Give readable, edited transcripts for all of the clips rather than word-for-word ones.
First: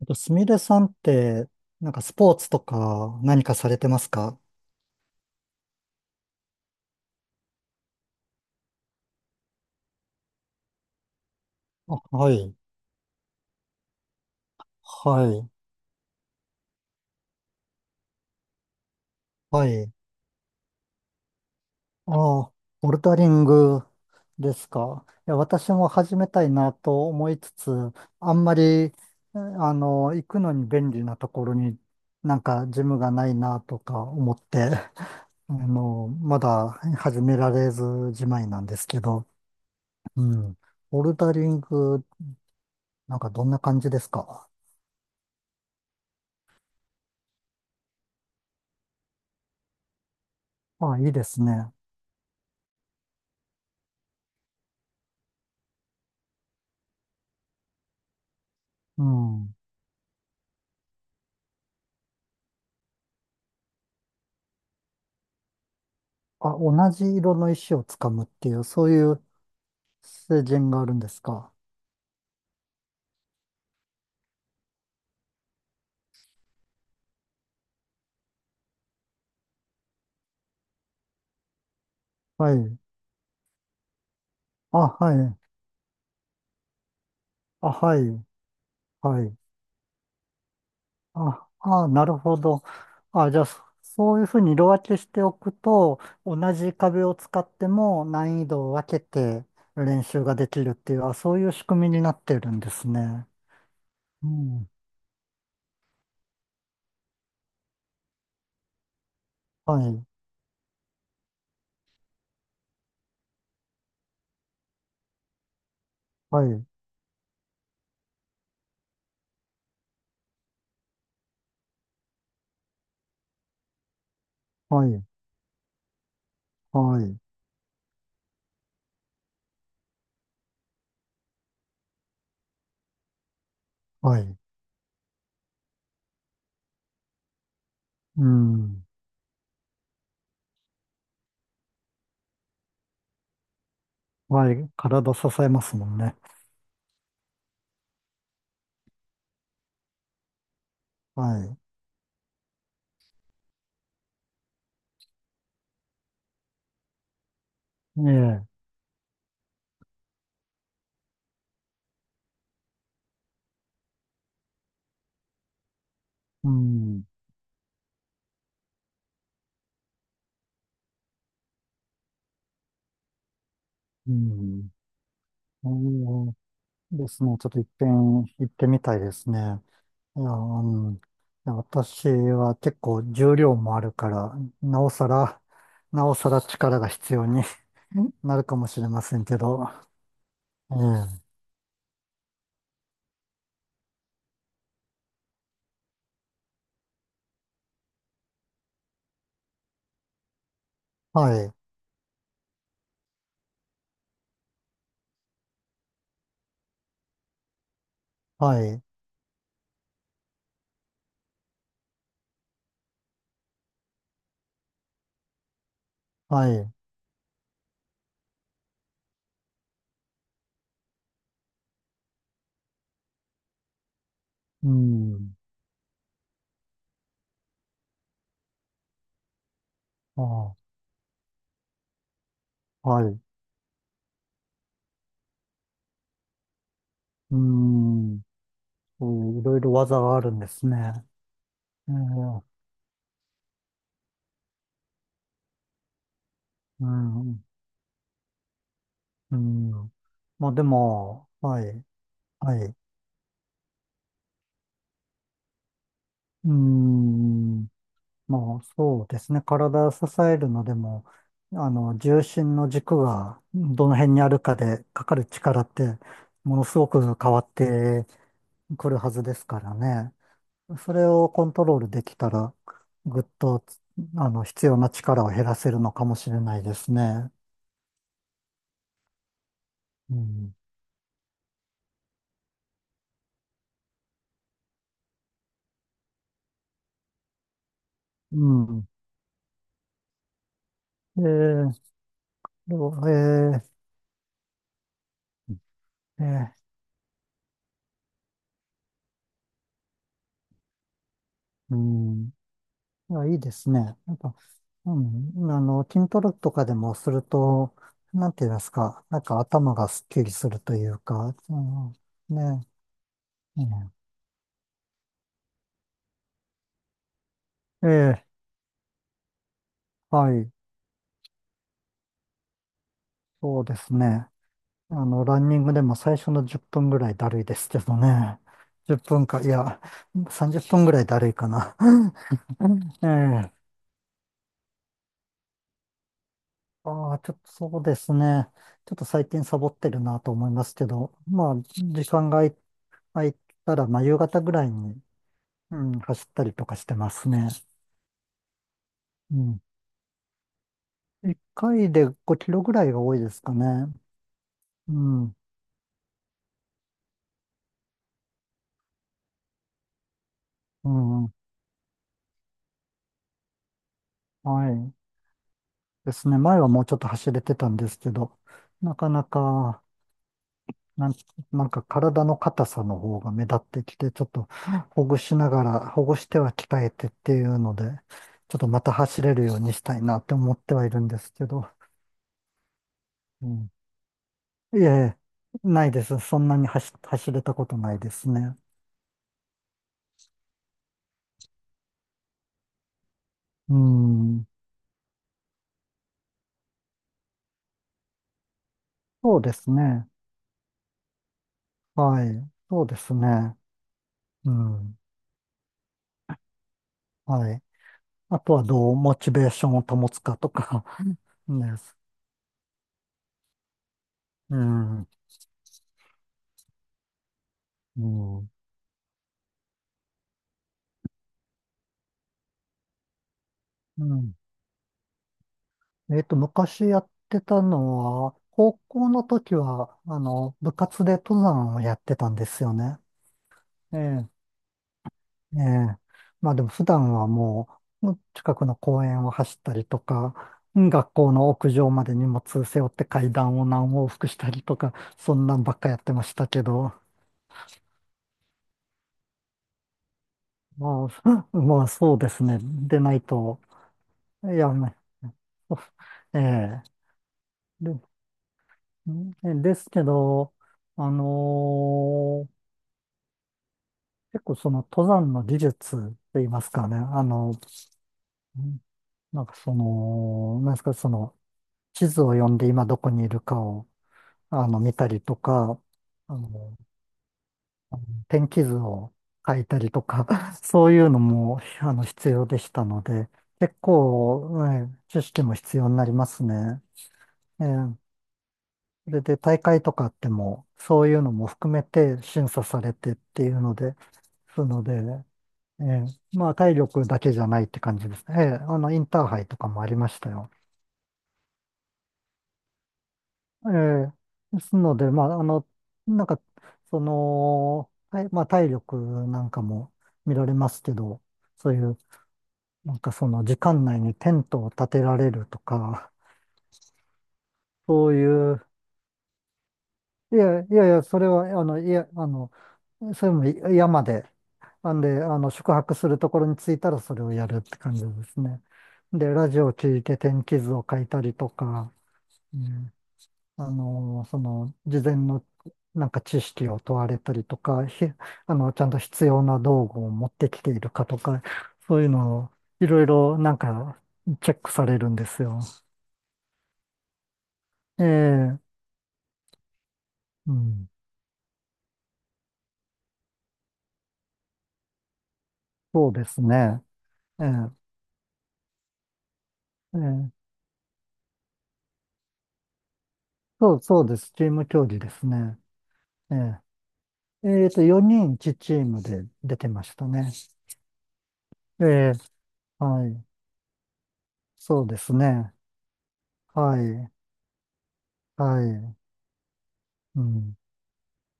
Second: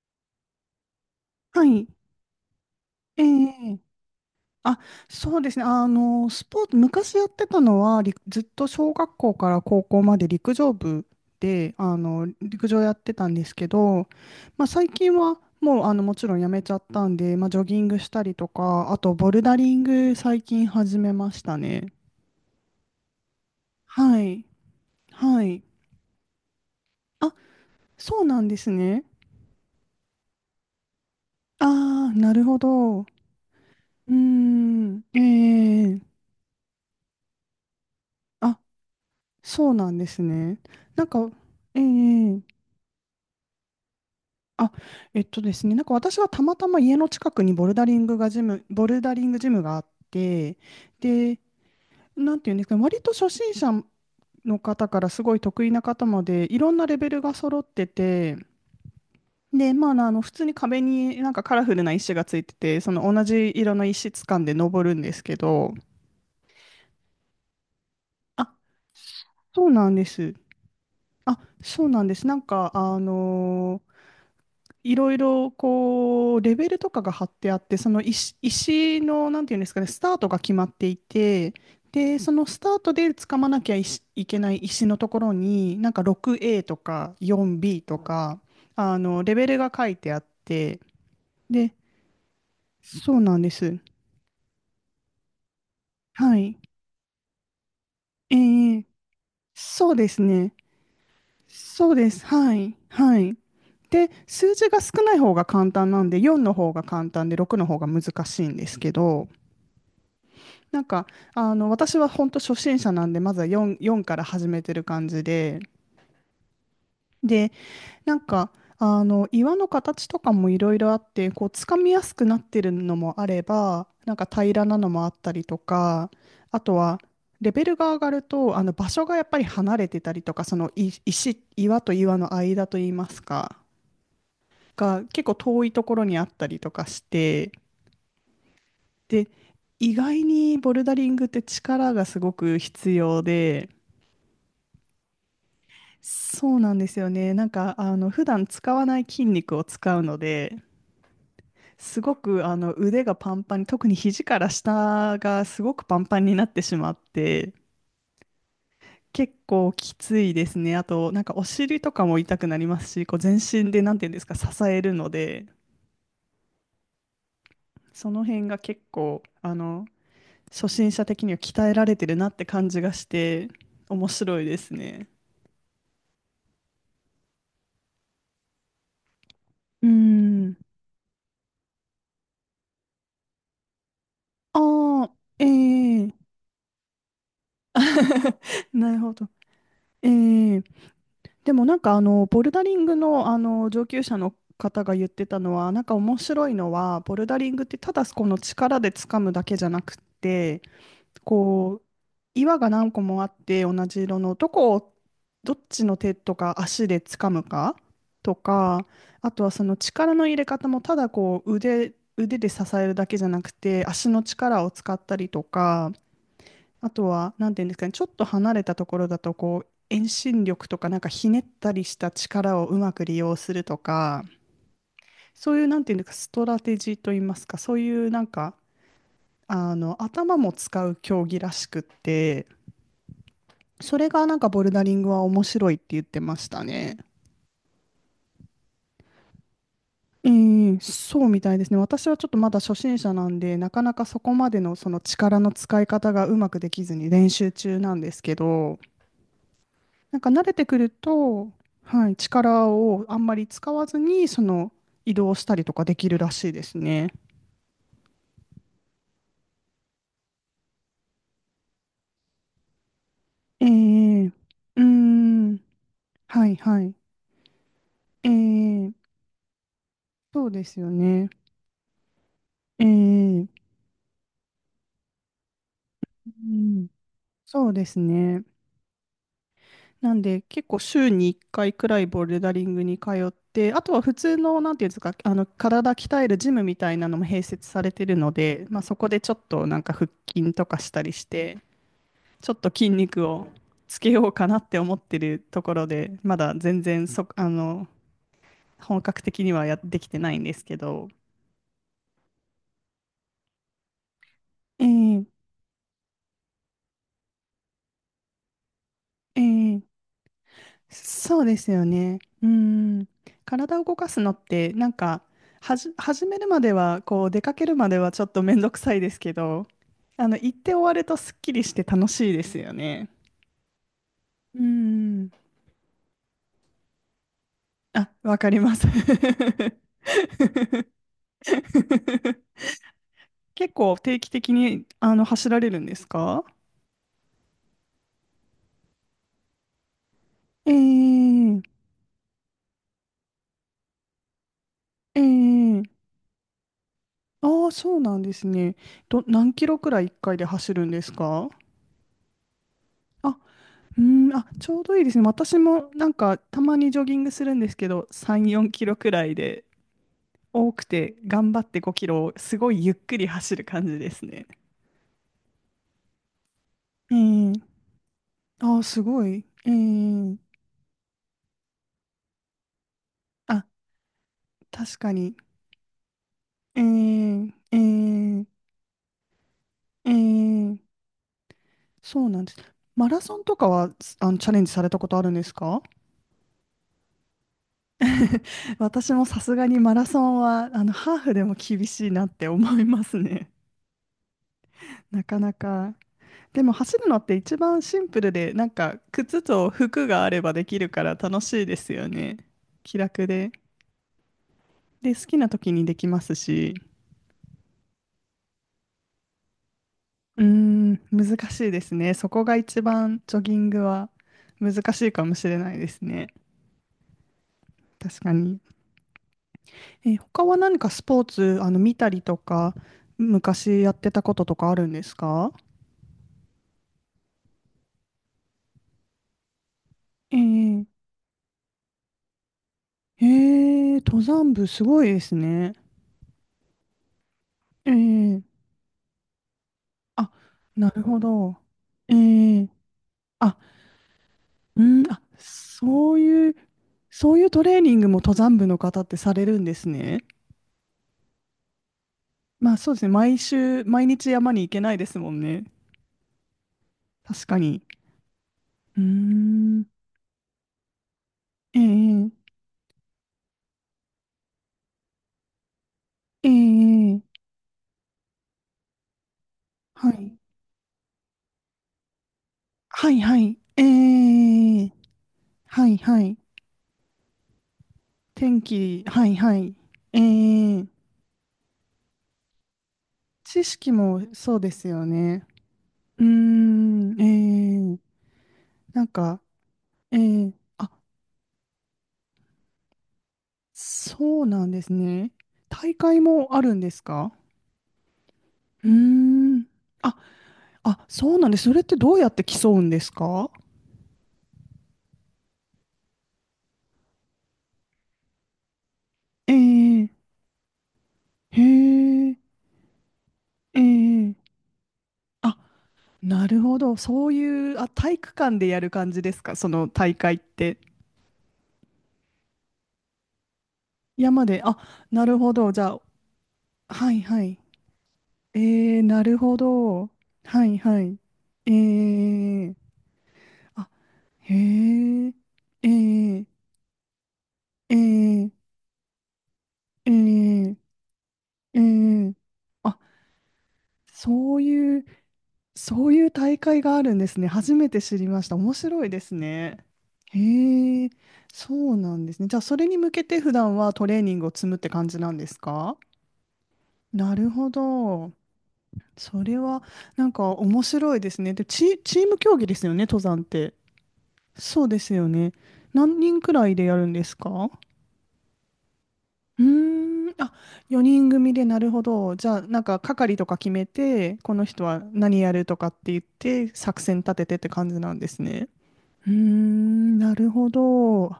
あと、すみれさんって、はい。なんかスポーツとかえ何かされえてますか？あ、そうですね。スポーツ、昔やってたのは、ずっと小学校から高校まで陸上部で、あ、はい、陸上やってたんですけど、まあ、最近ははい、もう、もちろんやめちゃったんで、まあ、ジョギングしたりとか、あと、ボルダはリンい。グ最近始めましたね。ああ、ボルダリングはい。ですか。いや、はい。私も始めたいなと思あ、いつつ、そうあなんんまでり、すえね。あの、行くのに便利なところにああ、ななるんほかジムど。うがないなとか思って、ーん。あの、えまだ始められずじまいあ、なんですけど、そうなんですうん。ね。ボなんルか、ダリンえグ、えなんかどんな感じですか？あ、えっとですね、なんか私はたまたま家の近くにボルダリングジムがあって、あ、いいでで、すね。なんていうんですかね、割と初心者の方からすごい得意な方まで、いろんなレベルが揃ってて、うん。で、まあ、普通に壁になんかカラフルな石がついてて、その同じ色の石掴んで登るんですけど、あ、同じ色の石をつかむってあ、いう、そういうそうなんです。成人があるんですあ、か。そうなんです。なんか、いろいろこうレベルとかが貼ってあって、その石の、なんていうんですかね、スタートが決まっていて、で、そのはスターい。トで掴まなきゃいし、いけないあ、石のとはころい。になんか 6A とか あ、4B はとい。か、はレい。ベルが書いてあって、あ、で、あ、なるほど。そうあ、なじんゃあ、でそす。そういうふうに色分けしておくと、は同い。じ壁を使ってもえ難易度をー、分けてそう練です習がでね。きるっていう、あ、そういう仕組そみうにでなっす。てるはんでいすはね。い。で、う数ん。字が少ない方が簡単なんで、4の方が簡単で6の方が難しいんですけど、はい。なんか、私は本当初心者なんで、まずは4から始めてる感じで、はい。で、なんか、岩の形とかもいろいろあって、こう、つかみやすくなってるのもあれば、なんか平らなはのい。もあったりとか、あとは、はい。レベルが上がると、場所がやっぱり離れてたりとか、その岩と岩の間といいますか、はい。が結構遠いところにあったりとかして、うん。で、意外にボルダリングって力がすごく必要で、はい。体支えますもんね。そうなんですよね。なんか、普段使わない筋肉を使うので、はい。すごく腕がパンパンに、特に肘から下がすごくパンパンになってしまって、ええ。結構きついですね。あと、なんかお尻とかも痛くなりますし、こう全身で、なんていうんですか、支えるので、うん。その辺が結構、初心者的には鍛えられてるなって感じがして、面う白いでん。すね。そうですね。ちょっと一遍行ってみたいですね。うーいや、ん。うん、いや私は結構重量もあるから、なおさあら、あ、えなえ。 おさら力が必要に なるかも しれなるまほせんど。けど。ええ。ええ、でも、なんかボルダリングの、上級者の方が言ってたのは、なんか面白いのは、ボルダリングってただこの力で掴むだけじゃなくって、はい、こう岩が何個もあって、同じ色のどこを、どっちの手とか足で掴むかとはい、か、あとはその力の入れ方も、ただこう腕で支えるだけじゃなくて、足の力を使ったりとか、はい、あとは、なんていうんですかね、ちょっと離れたところだと、こう、遠心力とか、なんかひねったりした力をうまく利用するとか、うん、そういう、なんていうんですか、ストラテジーといいますか、そういう、なんか、頭もあ使う競技らしくって、はい、それがなんかボルダリングは面白いって言ってましたね。うん、そういろいろ技があえるんですえ、ね。そうみたいですね。ええ、私はちょっとまだ初心者なんで、なかなかそこまでのその力の使い方がうまくできうずに練ん、習中なんですけど、うん。なんか慣まあれでてくるも、と、はい、はい、は力い、をあんまり使わずに、その移動したりとかできるらしいうですね。ん。まあ、そうですね。体を支えるのでも、あの、重心の軸がえどの辺にえ、あうるかーで、かかるん、力って、はいものすはごい。く変わってえくえ、るはずですからね。そうですよそれね。をコントロールできたら、えぐっえ、と、あの、必要な力を減らせるのかもしうれないでん、すね。そうですね。なうんで、ん。結構週に1回くらいボルダリングに通って、あとは普通の、なんていうんですか、体鍛えるジムみたいなのも併設されてるのうで、まあ、ん。そこでちょっとなんか腹筋とかしたりえして、ー、ちょっとど筋う肉をえつけようかなって思ってるところで、ーまえだ全然そ、あの、本格的にはやってきてないんですけど。ーうん。いや、いいですね。やっぱ、うええん、あの、筋トレとかでもすると、なんて言いますか、なんか頭えがえ、すっきりするというか、そううですよん、ね。うね、ん。う体を動かすのって、なんか、始めるまでは、こう、出かけるまんえではちょえ、っとめんどくさいですけど、は行い、って終わるとすっきりして楽しいですよね。そうですね。うあの、ん。ランニングでも最初の10分ぐらいだるいですけどあ、わね。かります。10分か、いや、30分ぐらい だるいかな。ええ、結構定期的に走られるんですか？ああ、ちょっとそうですね。ちょっと最近サボってるなと思いまえすけど、まあ、え時間が空いたら、まあ、夕方ぐらいに、うええ、ん、走ったりとかしてますあね。あー、そうなんですね。う何ん。キロくらい1回で走るんです1か？回で5キロぐらいが多いであ、すかね。うん、あ、ちょううどいいですね。ん、私もなんかたまにジョギングするんですけど、3、4キロくらいで、多くうてん、頑張って5キロをすごいゆっくり走る感じですね。はい。ですね。前はもうちょっと走れえてたんえ、ですけど、ああー、なすかなごい。えか、え、なん、なんか体の硬さの方が目立あ、ってきて、ちょっと確ほかぐに。しながら、ほぐしては鍛えてっていえうのええで、ちょっえとまた走れるようにしたいえなって思ってはいえ、るんですけど、そうなんです。マラソンうとかん。は、チャレンジいえさいれたことえ、あるんですか？ ないです。そんなに走れたことないです ね。私もさすがにマラソンは、ハーフでも厳しいなって思いますね。うん、なかなか。でも走るのって一番シンプルで、なんかそ靴うでとす服ね。があればできるから楽しいですよはね。い。そうで気す楽で。ね。うん。で、好きな時にできますし。はい。あとはどうモチベーションを保つかうーとか ん、難しいでですす。ね。そこが一番ジョギングはう難しん。いかもしれないですね。う確かん。に。他は何かスポーツ、見たりとか、昔やっうてたん。こととかあるんですか？えっと、昔やってたのは、高校の時は、あえの、部活えで登山をやってたんですよね。ええ、え登え。山部すごいですえね。え。まあでも普段はもう、え近え、くの公園を走ったりとあ、か、うなんる学ほ校のど。屋上まえで荷物え、背負って階あ、段を何往復したりとうか、ん、あ、そんなんばっかやってそうましたいう、けど。そういうトレーニングも登山部の方ってされるんですね。まあ、まあそうですね。まあそうでですね、ない毎と、週、毎日い山に行や、けなね、いですもんね。ええ確かに。で、うーんでん、すけど、あえのえー結構その登山の技術って言いますかね、えあえ、の、んなんかそはい。の、なんですか、その、地図を読んで今どはこい、にいはるかい、えを、あの、え、見たりとか、はいはあい。の、天天気図気、をはいは書いい。たりとえか、ー、そういうのも、あの、必要でしたので、知結識もそう構、でえすえよ知識ね。も必要になりうーますね。ん、ええ、なんそれでか、大会とかあっても、あ、そういうのも含めて審査されてっていうので、そうそなんでのすで、ね。え大会え、まもあある体んです力だけか？じゃないって感じですね。ええ、あうーの、インターハイとん。かもありまあ、したよ。あ、そうなんです。それってどうやって競うんですか？ええ、ですので、まあ、あの、なんか、その、はいまあ体力なんえかもー、見られますけど、へそういう、ー、なんかその時え間内にテー、ントを立てられるあ、とか、なるほど。そういう、あ、そ体う育い館う、でやる感じですか、その大会いっやいて？やいや、それは、あの、いや、あの、それも山で、山で、あ、なんで、なるあの、ほど。宿じ泊ゃするところに着いたあ、らはそいれをはやるい。って感じですね。ええ、なで、るラほジオを聞いど。て天気は図いを書はいい。たりとえか、うえ、ん、ああ、の、そへの、事前え、のえなんか知え識を問われたりとか、えあえの、ちゃんと必要な道具えを持ってきてえいるかとか、えそういうえ、のをいあ、ろいろなんかチェそッうクさいれう、るんですよ。大会があるんですね。初めてえ知りました。え、面白いですね。うん、へえ、そうなんですね。じゃあ、それに向けて普段はトレーニングを積むって感じなんですか？そうですね。なええ、るほど。それは、えなえ、んか面白いですね。で、チーム競技ですよね、登山って。そう、そうです。チームそ競う技でですすよね。ね。何え人くらいでやるんですええか？っと、4人チームで出うてましたーね。ん、あ、4人組で、なえるほえ、ど。じゃあ、なんかはい。係とか決めて、このそ人うではす何やね。るとかって言って、は作い。戦立ててって感じなんですはね。い。うーん、うなるん。ほど。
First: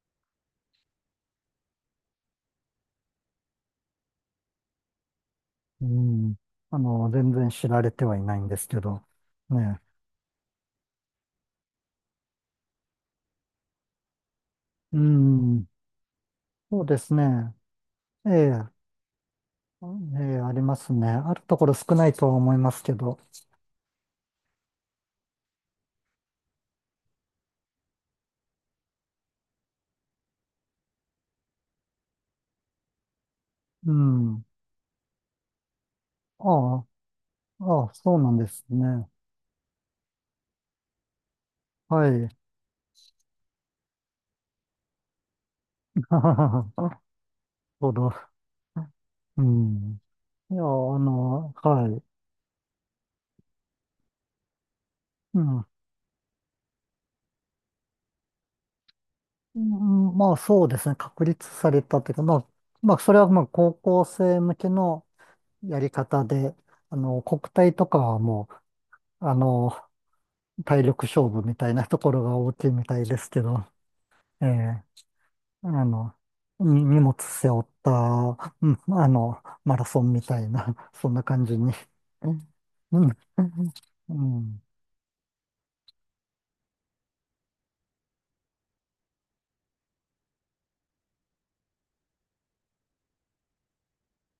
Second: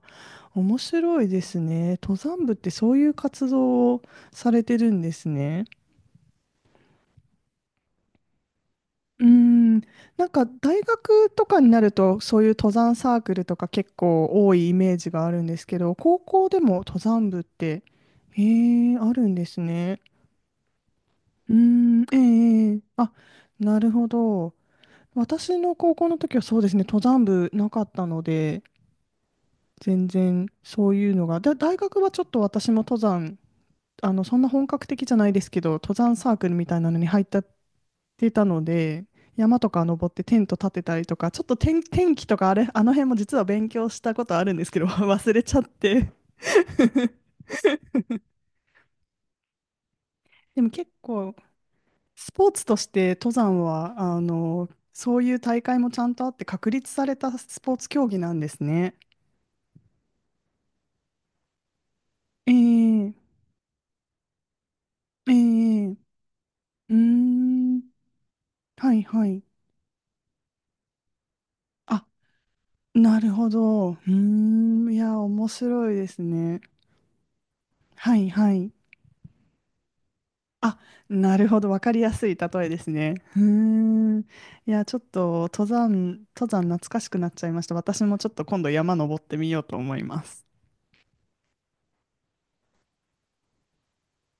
面白いですね。登山部ってそういう活動をされてるんですね。うん。あの、全然知られてはいないんですけど。うーん、ね。なんか大学とかになるとそういう登山サークルとか結構多いイメーうジがあるんですん。けど、高校でもそう登です山部っね。て、ええ、へえ、あるんですね。ええ、ありますね。あるうーところ少ん、ないえとは思いまえええ、すけあ、ど。なるほど。私の高校の時はそうですね、登山部なかったので、全然そういうのが、大学はちょっと私も登山、うそんん。な本格的じゃないですけど、登山サークルみあたいあ、なのに入ったっああ、そうてなんたでのすで、ね。山とか登ってテント立てたりとか、ちょっと天、は天気い。とか、あの辺も実は勉強したことあるんですけど、忘れちゃって。なる ほど。うん。いでや、あも結構、の、はい。スポーツとして登山は、そういうう大ん。会もちゃんとあって確立されたスポーツ競技なんですね。うんまあそうですね、確立されたというか、まあ、えまあそえれはまあ高校生向けのえやえ、りう方で、ーあの、国体ん、とかはもはいはう、あい。の、体力勝負みたいなとあ、ころが大きいみたいでなするけほど、ど。うーええ、ん、いや、面あ白いでの、すね。に荷物背負った、はいはうい。ん、あの、マラソンみたいな、あ、そんなな感るじほど。に。わかりやすうい例ん、えですうん、ね。うーん。いうんや、ちょっと登山懐かしくなっちゃいました。私もちょっと今度山登ってみようと思います。